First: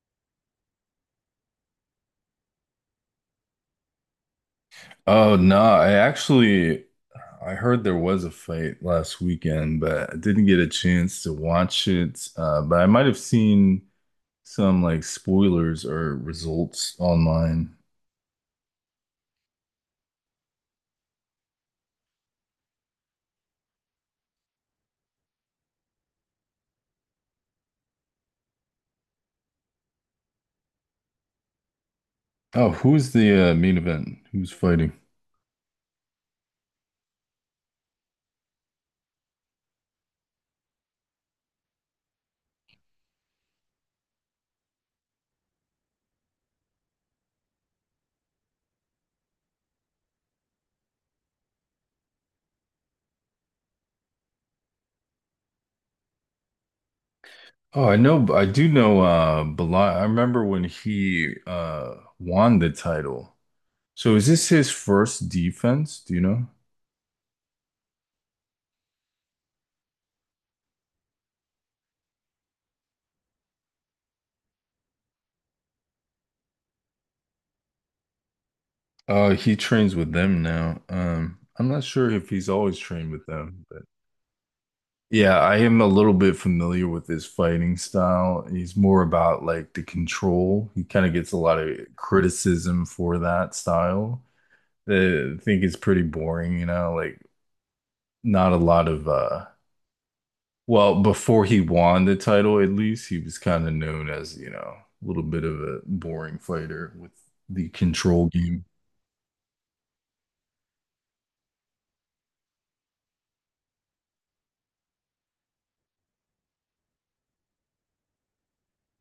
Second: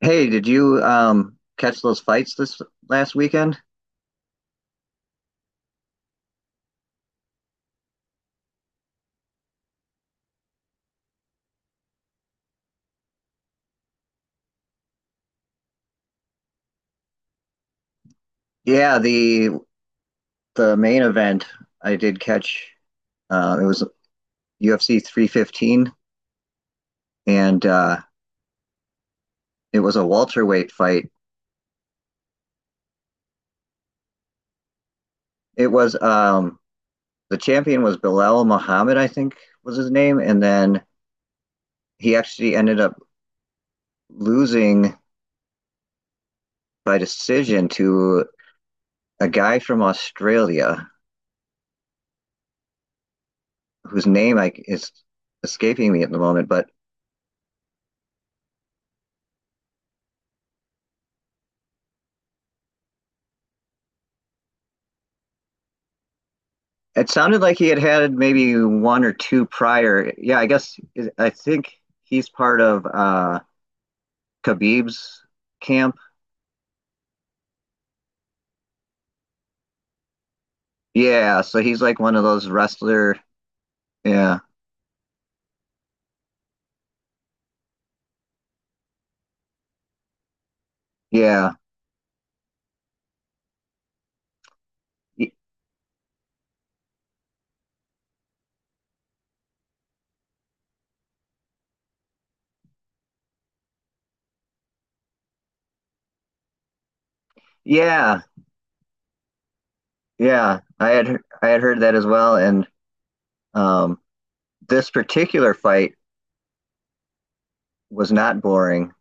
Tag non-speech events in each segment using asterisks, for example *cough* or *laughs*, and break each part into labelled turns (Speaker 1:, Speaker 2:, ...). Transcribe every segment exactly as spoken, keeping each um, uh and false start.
Speaker 1: Hey, did you um catch those fights this last weekend?
Speaker 2: Oh no, I actually I heard there was a fight last weekend, but I didn't get a chance to watch it. Uh, but I might have seen some like spoilers or results online.
Speaker 1: Yeah, the the main event I did catch. Uh, it was U F C three fifteen, and uh, it was a welterweight fight.
Speaker 2: Oh, who's the uh, main event? Who's fighting?
Speaker 1: It was um The champion was Bilal Muhammad, I think was his name, and then he actually ended up losing by decision to a guy from Australia whose name I is escaping me at the moment, but
Speaker 2: Oh, I know, I do know uh Belal. I remember when he uh won the title. So is this his first defense? Do you know?
Speaker 1: it sounded like he had had maybe one or two prior. Yeah, I guess I think he's part of uh Khabib's camp.
Speaker 2: Uh, he trains with them now. Um,
Speaker 1: Yeah, so
Speaker 2: I'm
Speaker 1: he's
Speaker 2: not
Speaker 1: like
Speaker 2: sure
Speaker 1: one of
Speaker 2: if
Speaker 1: those
Speaker 2: he's always trained
Speaker 1: wrestler.
Speaker 2: with them.
Speaker 1: Yeah,
Speaker 2: Yeah, I am a little bit familiar with his fighting style. He's more about like the control. He kind of gets a
Speaker 1: yeah,
Speaker 2: lot of criticism for that style.
Speaker 1: Y-
Speaker 2: Uh, I think it's pretty boring, you know, like not a lot of uh well, before he won the title at least, he was kind of known as, you know, a little bit of a boring fighter with the
Speaker 1: yeah,
Speaker 2: control game.
Speaker 1: yeah. I had he- I had heard that as well, and um, this particular fight was not boring,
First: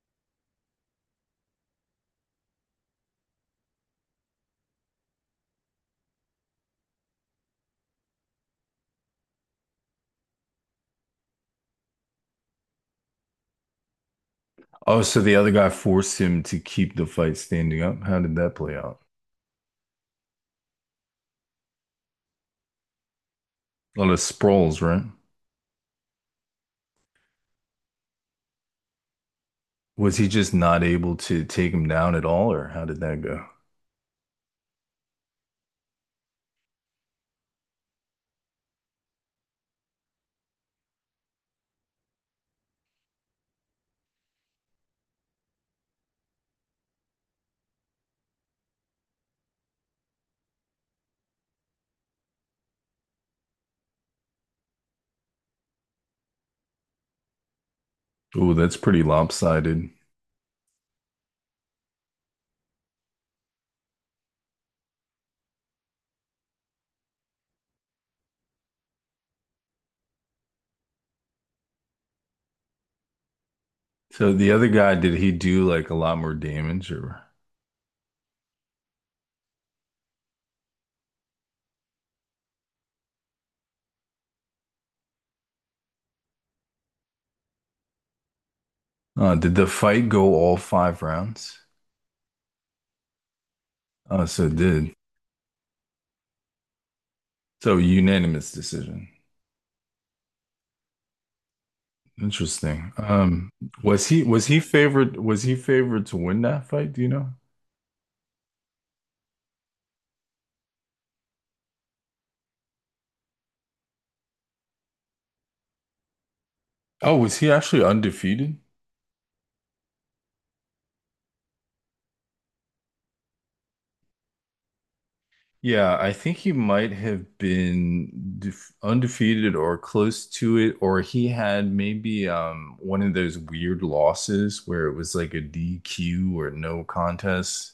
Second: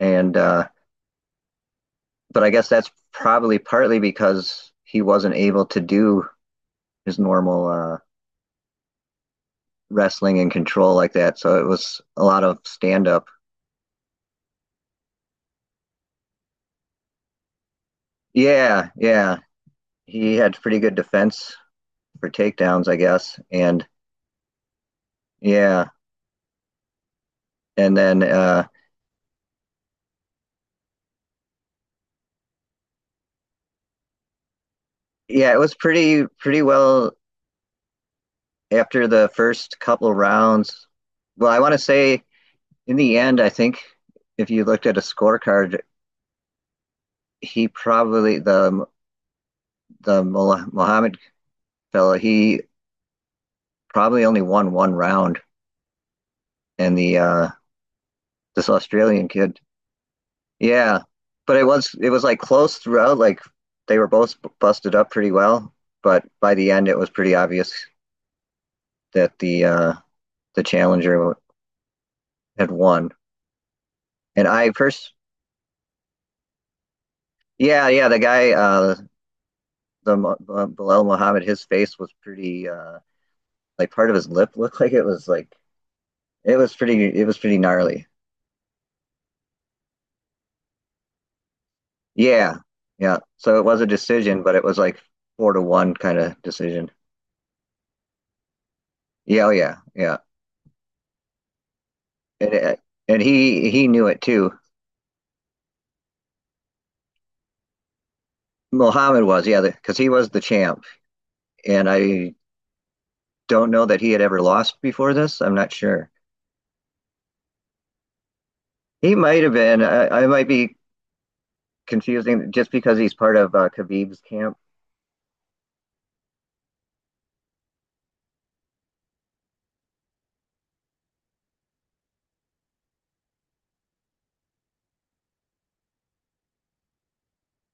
Speaker 1: and uh, but I guess that's probably partly because he wasn't able to do his normal uh, wrestling and control like that, so it was a lot of stand up.
Speaker 2: Oh, so the other guy forced him to keep the fight standing up. How did that play
Speaker 1: Yeah,
Speaker 2: out?
Speaker 1: yeah. He had pretty good defense for takedowns, I guess. And
Speaker 2: A lot of sprawls, right?
Speaker 1: yeah, and then uh
Speaker 2: Was he just not able to take him down at all, or how did that go?
Speaker 1: yeah, it was pretty pretty well after the first couple rounds. Well, I want to say in the end, I think if you looked at a scorecard, he probably, the the Muhammad fella, he probably only won one round, and the uh
Speaker 2: Oh,
Speaker 1: this
Speaker 2: that's pretty
Speaker 1: Australian kid.
Speaker 2: lopsided.
Speaker 1: Yeah, but it was it was like close throughout. Like they were both b- busted up pretty well, but by the end it was pretty obvious that the uh the challenger had won.
Speaker 2: So
Speaker 1: And
Speaker 2: the other
Speaker 1: I
Speaker 2: guy,
Speaker 1: first,
Speaker 2: did he do like a lot more damage, or
Speaker 1: yeah, yeah, the guy, uh, the Mo- uh, Bilal Muhammad, his face was pretty uh like part of his lip *laughs* looked like it was like it was pretty it was pretty gnarly.
Speaker 2: uh, did the fight go all five rounds?
Speaker 1: Yeah, yeah. So it was a
Speaker 2: Oh,
Speaker 1: decision,
Speaker 2: so
Speaker 1: but
Speaker 2: it
Speaker 1: it was
Speaker 2: did.
Speaker 1: like four to one kind of decision.
Speaker 2: So unanimous decision.
Speaker 1: Yeah, oh yeah, yeah. And uh,
Speaker 2: Interesting.
Speaker 1: and
Speaker 2: Um,
Speaker 1: he he knew
Speaker 2: was
Speaker 1: it
Speaker 2: he was
Speaker 1: too.
Speaker 2: he favored? Was he favored to win that fight? Do you know?
Speaker 1: Muhammad was, yeah, because he was the champ, and I don't know that he had ever lost before this. I'm not sure.
Speaker 2: Oh, was he actually undefeated?
Speaker 1: He might have been. I, I might be confusing just because he's part of uh, Khabib's camp.
Speaker 2: Yeah, I think he might have been def undefeated or close to it, or he had maybe um, one of those weird losses where it was like a D Q or no contest,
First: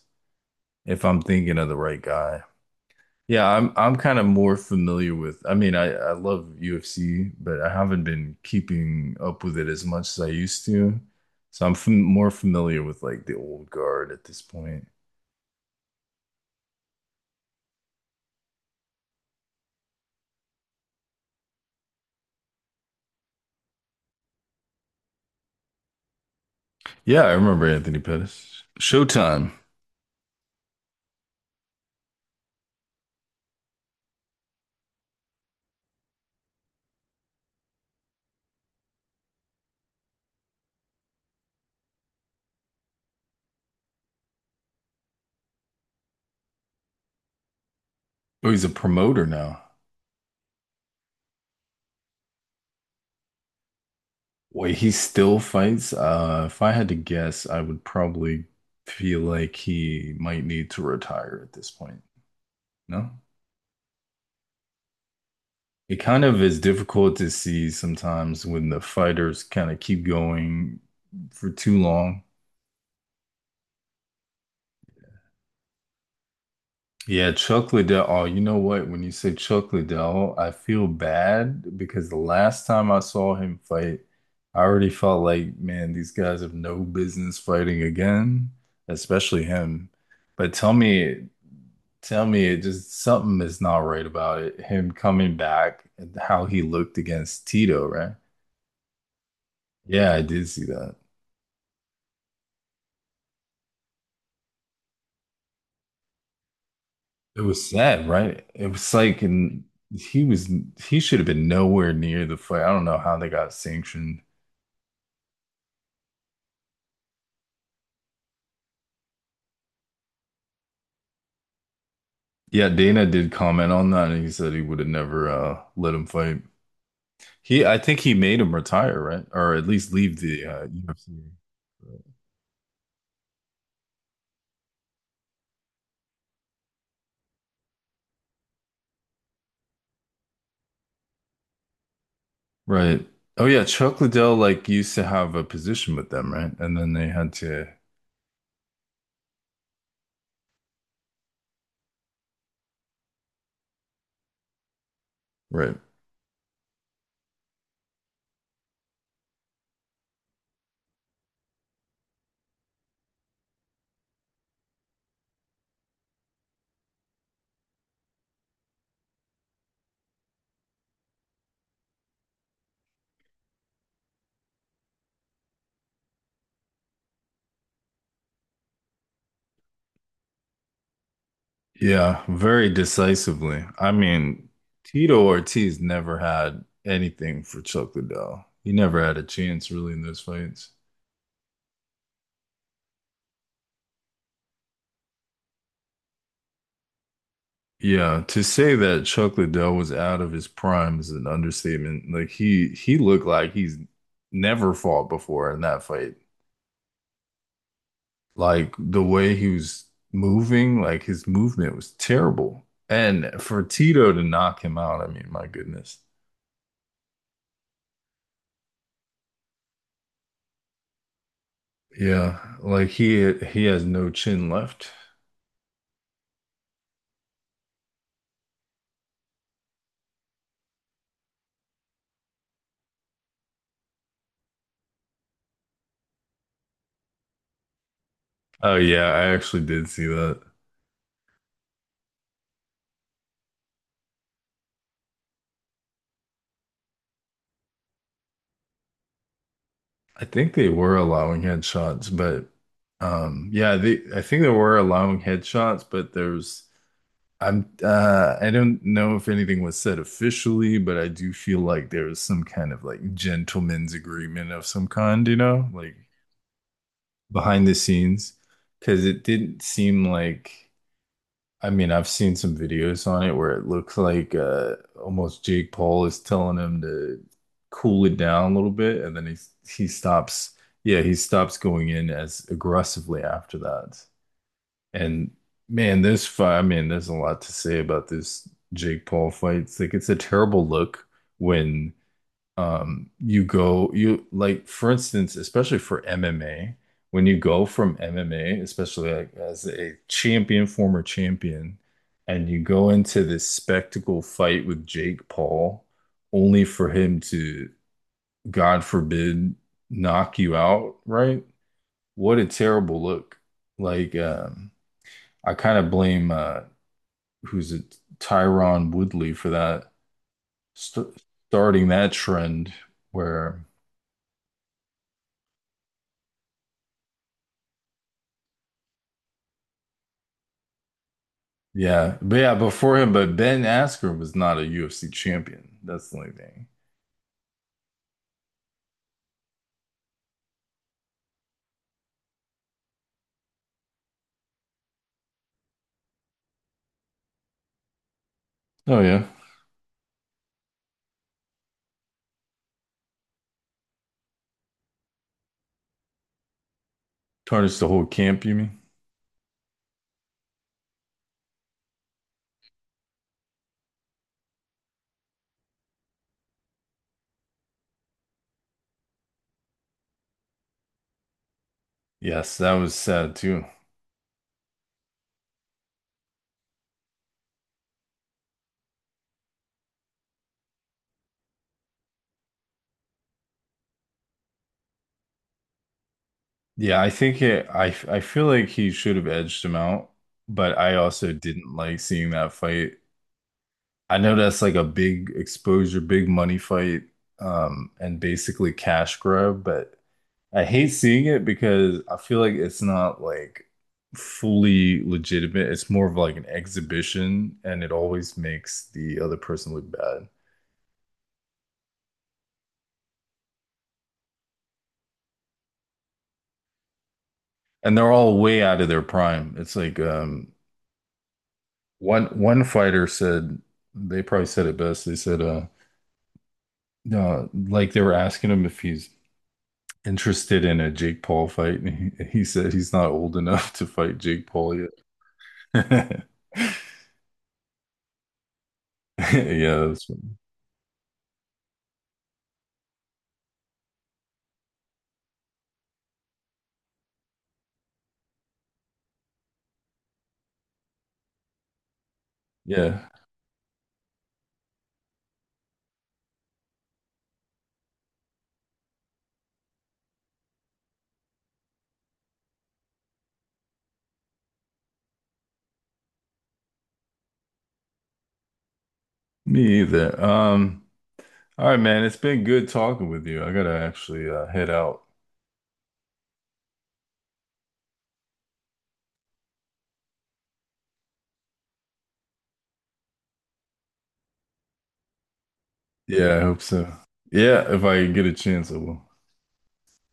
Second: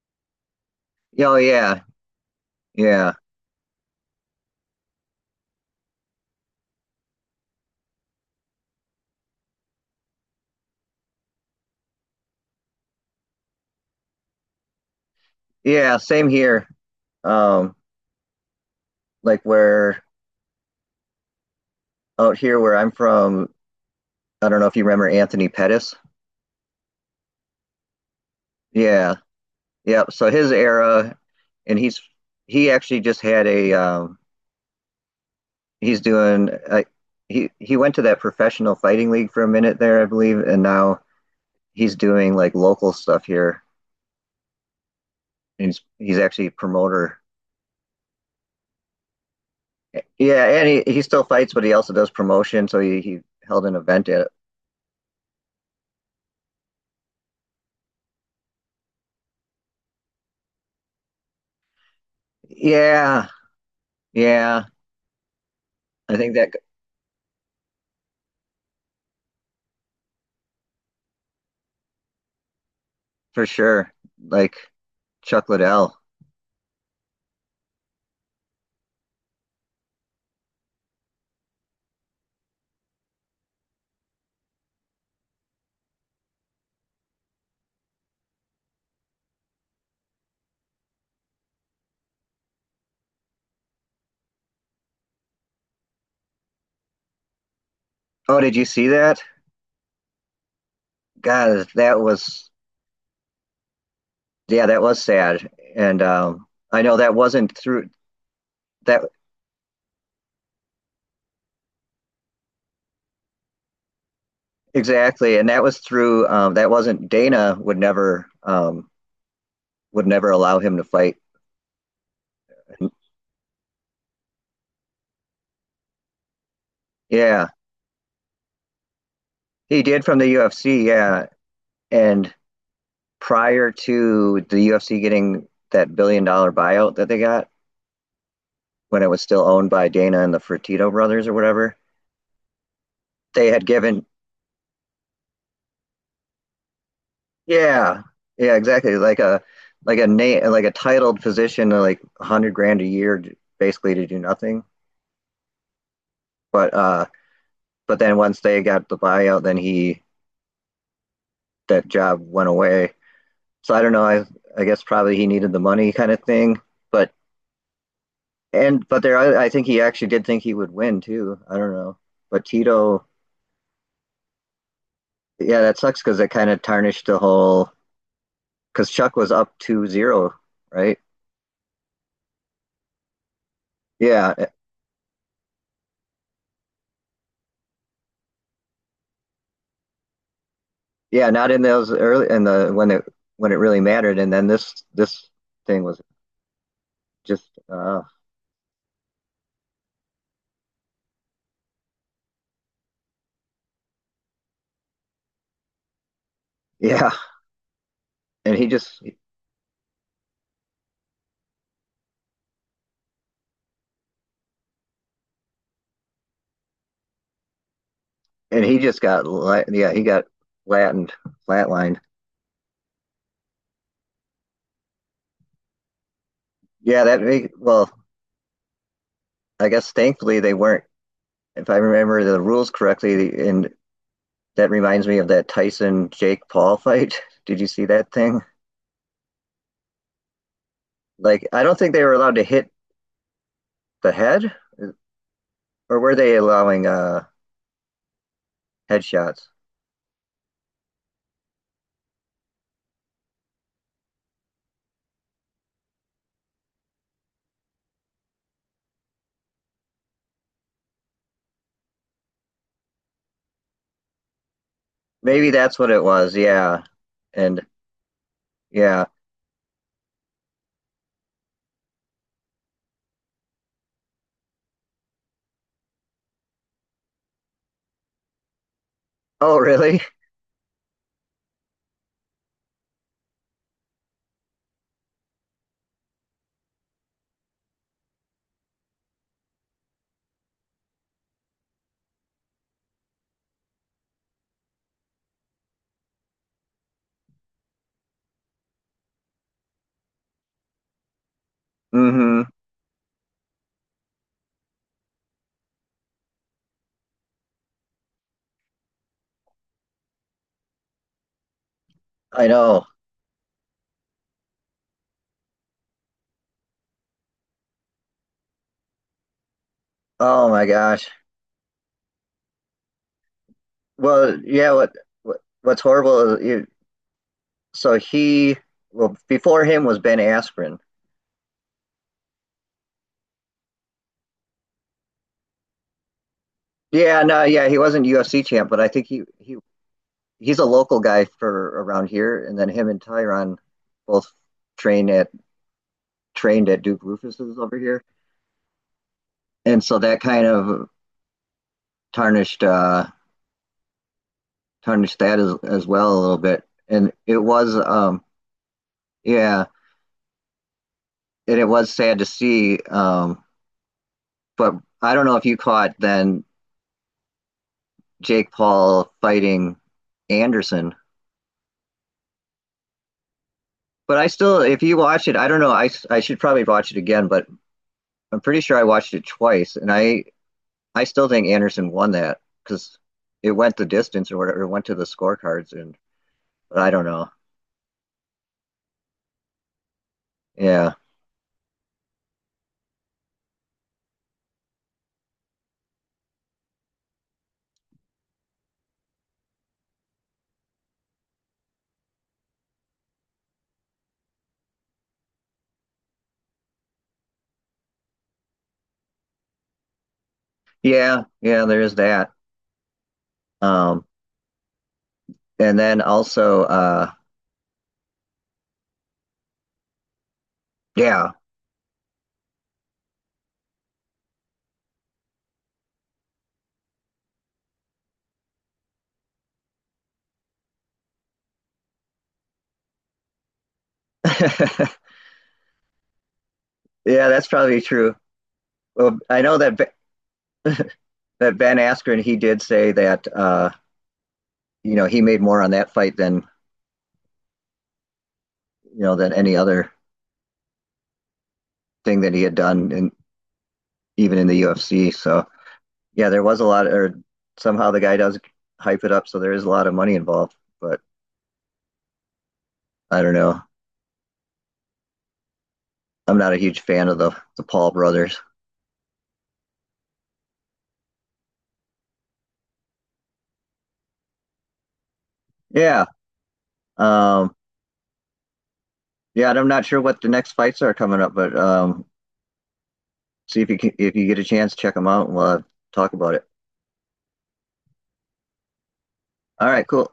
Speaker 2: if I'm
Speaker 1: Oh
Speaker 2: thinking of the
Speaker 1: yeah,
Speaker 2: right guy.
Speaker 1: yeah,
Speaker 2: Yeah, I'm I'm kind of more familiar with, I mean, I, I love U F C, but I haven't been keeping up with it as much as I used to. So I'm fam more familiar with like the old guard at this point.
Speaker 1: yeah. Same here. Um, like where out here where I'm from, I don't know if you remember Anthony Pettis.
Speaker 2: Yeah, I remember Anthony Pettis.
Speaker 1: Yeah,
Speaker 2: Showtime.
Speaker 1: yeah. So his era, and he's he actually just had a, um, he's doing, uh, he he went to that professional fighting league for a minute there, I believe, and now he's doing like local stuff here. He's he's actually a promoter.
Speaker 2: Oh, he's a promoter now.
Speaker 1: Yeah, and he, he still fights, but he also does promotion. So he, he held an event at it.
Speaker 2: Wait, he still fights? Uh, if I had to guess, I would probably feel like he might need to retire at this point. No?
Speaker 1: Yeah, yeah,
Speaker 2: It
Speaker 1: I
Speaker 2: kind
Speaker 1: think
Speaker 2: of
Speaker 1: that,
Speaker 2: is difficult to see sometimes when the fighters kind of keep going for too long.
Speaker 1: for sure. Like Chuck Liddell.
Speaker 2: Yeah, chocolate Del. Oh, you know what? When you say chocolate Del, I feel bad because the last time I saw him fight, I already felt like, man, these guys have no business fighting again, especially him. But tell me, tell me, it just something is not right about it. Him coming back and how he looked against Tito, right?
Speaker 1: Oh, did you see that?
Speaker 2: Yeah, I did see that.
Speaker 1: God, that was yeah, that was sad. And um, I know that
Speaker 2: It
Speaker 1: wasn't
Speaker 2: was
Speaker 1: through
Speaker 2: sad, right? It was
Speaker 1: that.
Speaker 2: like, and he was he should have been nowhere near the fight. I don't know how they got sanctioned.
Speaker 1: Exactly, and that was through um, that wasn't, Dana would never, um, would never allow him to fight.
Speaker 2: Yeah, Dana did comment on that, and he said he would have never uh, let him fight.
Speaker 1: Yeah,
Speaker 2: He, I think he made him retire, right? Or at
Speaker 1: he
Speaker 2: least
Speaker 1: did from
Speaker 2: leave
Speaker 1: the
Speaker 2: the uh,
Speaker 1: U F C.
Speaker 2: U F C.
Speaker 1: Yeah, and prior to the U F C getting that billion dollar buyout that they got when it was still owned by Dana and the Fertitta brothers or whatever,
Speaker 2: Right. Oh
Speaker 1: they
Speaker 2: yeah,
Speaker 1: had
Speaker 2: Chuck
Speaker 1: given,
Speaker 2: Liddell like used to have a position with them, right? And then they had to,
Speaker 1: yeah, yeah, exactly, like a, like a name, like a titled position, like a hundred grand a year, basically, to do nothing.
Speaker 2: right.
Speaker 1: But uh, but then once they got the buyout, then he that job went away. So I don't know. I I guess probably he needed the money, kind of thing. But and but there, I, I think he actually did think he would win too. I don't know. But Tito, yeah, that sucks because it kind of tarnished the whole. Because Chuck was up two zero, right?
Speaker 2: Yeah, very decisively. I
Speaker 1: Yeah, eh,
Speaker 2: mean, Tito Ortiz never had anything for Chuck Liddell. He never had a chance really in those fights.
Speaker 1: yeah, not in those early in the when it when it really mattered, and then this this thing was just uh,
Speaker 2: Yeah, to say that Chuck Liddell was out of his prime is an understatement. Like he he looked like he's never fought before in that fight.
Speaker 1: yeah, and he
Speaker 2: Like
Speaker 1: just
Speaker 2: the way he was moving, like his movement was terrible. And for Tito to knock him out, I mean, my goodness.
Speaker 1: and he just got la- yeah, he got flattened flatlined.
Speaker 2: Yeah, like he he has no chin left.
Speaker 1: Yeah, that well, I guess thankfully they weren't, if I remember the rules correctly, and that reminds me of that Tyson Jake Paul *laughs* fight. Did you see that thing?
Speaker 2: Oh yeah, I actually did see that.
Speaker 1: Like, I don't think they were allowed to hit the head, or were they allowing uh headshots?
Speaker 2: I think they were allowing headshots, but um yeah, they I think they were allowing headshots, but there's I'm uh I don't know if anything was said officially, but I do feel like there was some kind of like gentleman's agreement of some kind, you
Speaker 1: Maybe
Speaker 2: know,
Speaker 1: that's what
Speaker 2: like
Speaker 1: it was. Yeah, and
Speaker 2: behind the scenes,
Speaker 1: yeah.
Speaker 2: because it didn't seem like I mean, I've seen some videos on it where it looks like uh almost Jake Paul is telling him to cool it down a little bit, and then he
Speaker 1: Oh,
Speaker 2: he
Speaker 1: really? *laughs*
Speaker 2: stops, yeah, he stops going in as aggressively after that. And man, this fight, I mean, there's a lot to say about this Jake Paul fight. It's like it's a terrible look when um you go you like for instance, especially for M M A, when you go from M M A, especially like as a champion, former champion,
Speaker 1: Mm-hmm.
Speaker 2: and you go into this spectacle fight with Jake Paul only for him to, God forbid, knock you out, right? What a
Speaker 1: I know.
Speaker 2: terrible look. Like, um I kind of blame uh, who's it, Tyron Woodley for that
Speaker 1: Oh my
Speaker 2: st
Speaker 1: gosh.
Speaker 2: starting that trend where
Speaker 1: Well, yeah. What, what what's horrible is, you, so he, well, before him was Ben Askren.
Speaker 2: yeah, but yeah, before him, but Ben Askren was not a U F C champion. That's the only thing.
Speaker 1: Yeah, no, yeah, he wasn't U F C champ, but I think he he he's a local guy for around here, and then him and Tyron both trained at trained at Duke Rufus's over here,
Speaker 2: Oh yeah,
Speaker 1: and so that kind of tarnished uh, tarnished that as as well a little bit. And it was,
Speaker 2: tarnished the whole
Speaker 1: um,
Speaker 2: camp. You mean?
Speaker 1: yeah, and it was sad to see. Um, but I don't know if you caught then Jake Paul fighting Anderson.
Speaker 2: Yes, that was sad too.
Speaker 1: But I still, if you watch it, I don't know. I, I should probably watch it again, but I'm pretty sure I watched it twice, and I I still think Anderson won that because it went the distance or whatever. It went to the scorecards, and but I
Speaker 2: Yeah,
Speaker 1: don't
Speaker 2: I
Speaker 1: know.
Speaker 2: think it. I I feel like he should have edged him out, but
Speaker 1: Yeah,
Speaker 2: I also didn't like seeing that fight. I know that's like a big exposure, big money fight, um, and basically cash grab, but I hate seeing it because I feel like it's not like fully legitimate. It's more of like an exhibition, and it always makes the other person look bad.
Speaker 1: yeah, yeah. There is that. Um, and then also, uh,
Speaker 2: And they're all way out of their prime. It's like um,
Speaker 1: yeah,
Speaker 2: one one fighter said they probably said it best. They said uh, no, like they were asking him if he's interested in a Jake Paul fight, and he, he said he's not old enough to fight Jake Paul
Speaker 1: *laughs* yeah.
Speaker 2: yet. *laughs*
Speaker 1: That's probably true. Well, I know that Be-
Speaker 2: Yeah, that's,
Speaker 1: that Ben Askren, he did say that uh, you know he made more on that fight than you know than any other thing that he had done,
Speaker 2: yeah,
Speaker 1: and even in the U F C. So yeah, there was a lot, or somehow the guy does hype it up, so there is a lot of money involved. But I don't know. I'm not a huge fan of the the Paul brothers.
Speaker 2: me either. Um, all right, man, it's been good talking with you. I gotta actually uh, head out.
Speaker 1: Yeah. Um, yeah, and I'm not sure what the next fights are coming up, but um, see if you can, if you get a chance, check them out, and we'll uh, talk about
Speaker 2: Yeah, I
Speaker 1: it.
Speaker 2: hope so. Yeah, if I get a chance, I will.
Speaker 1: All right, cool.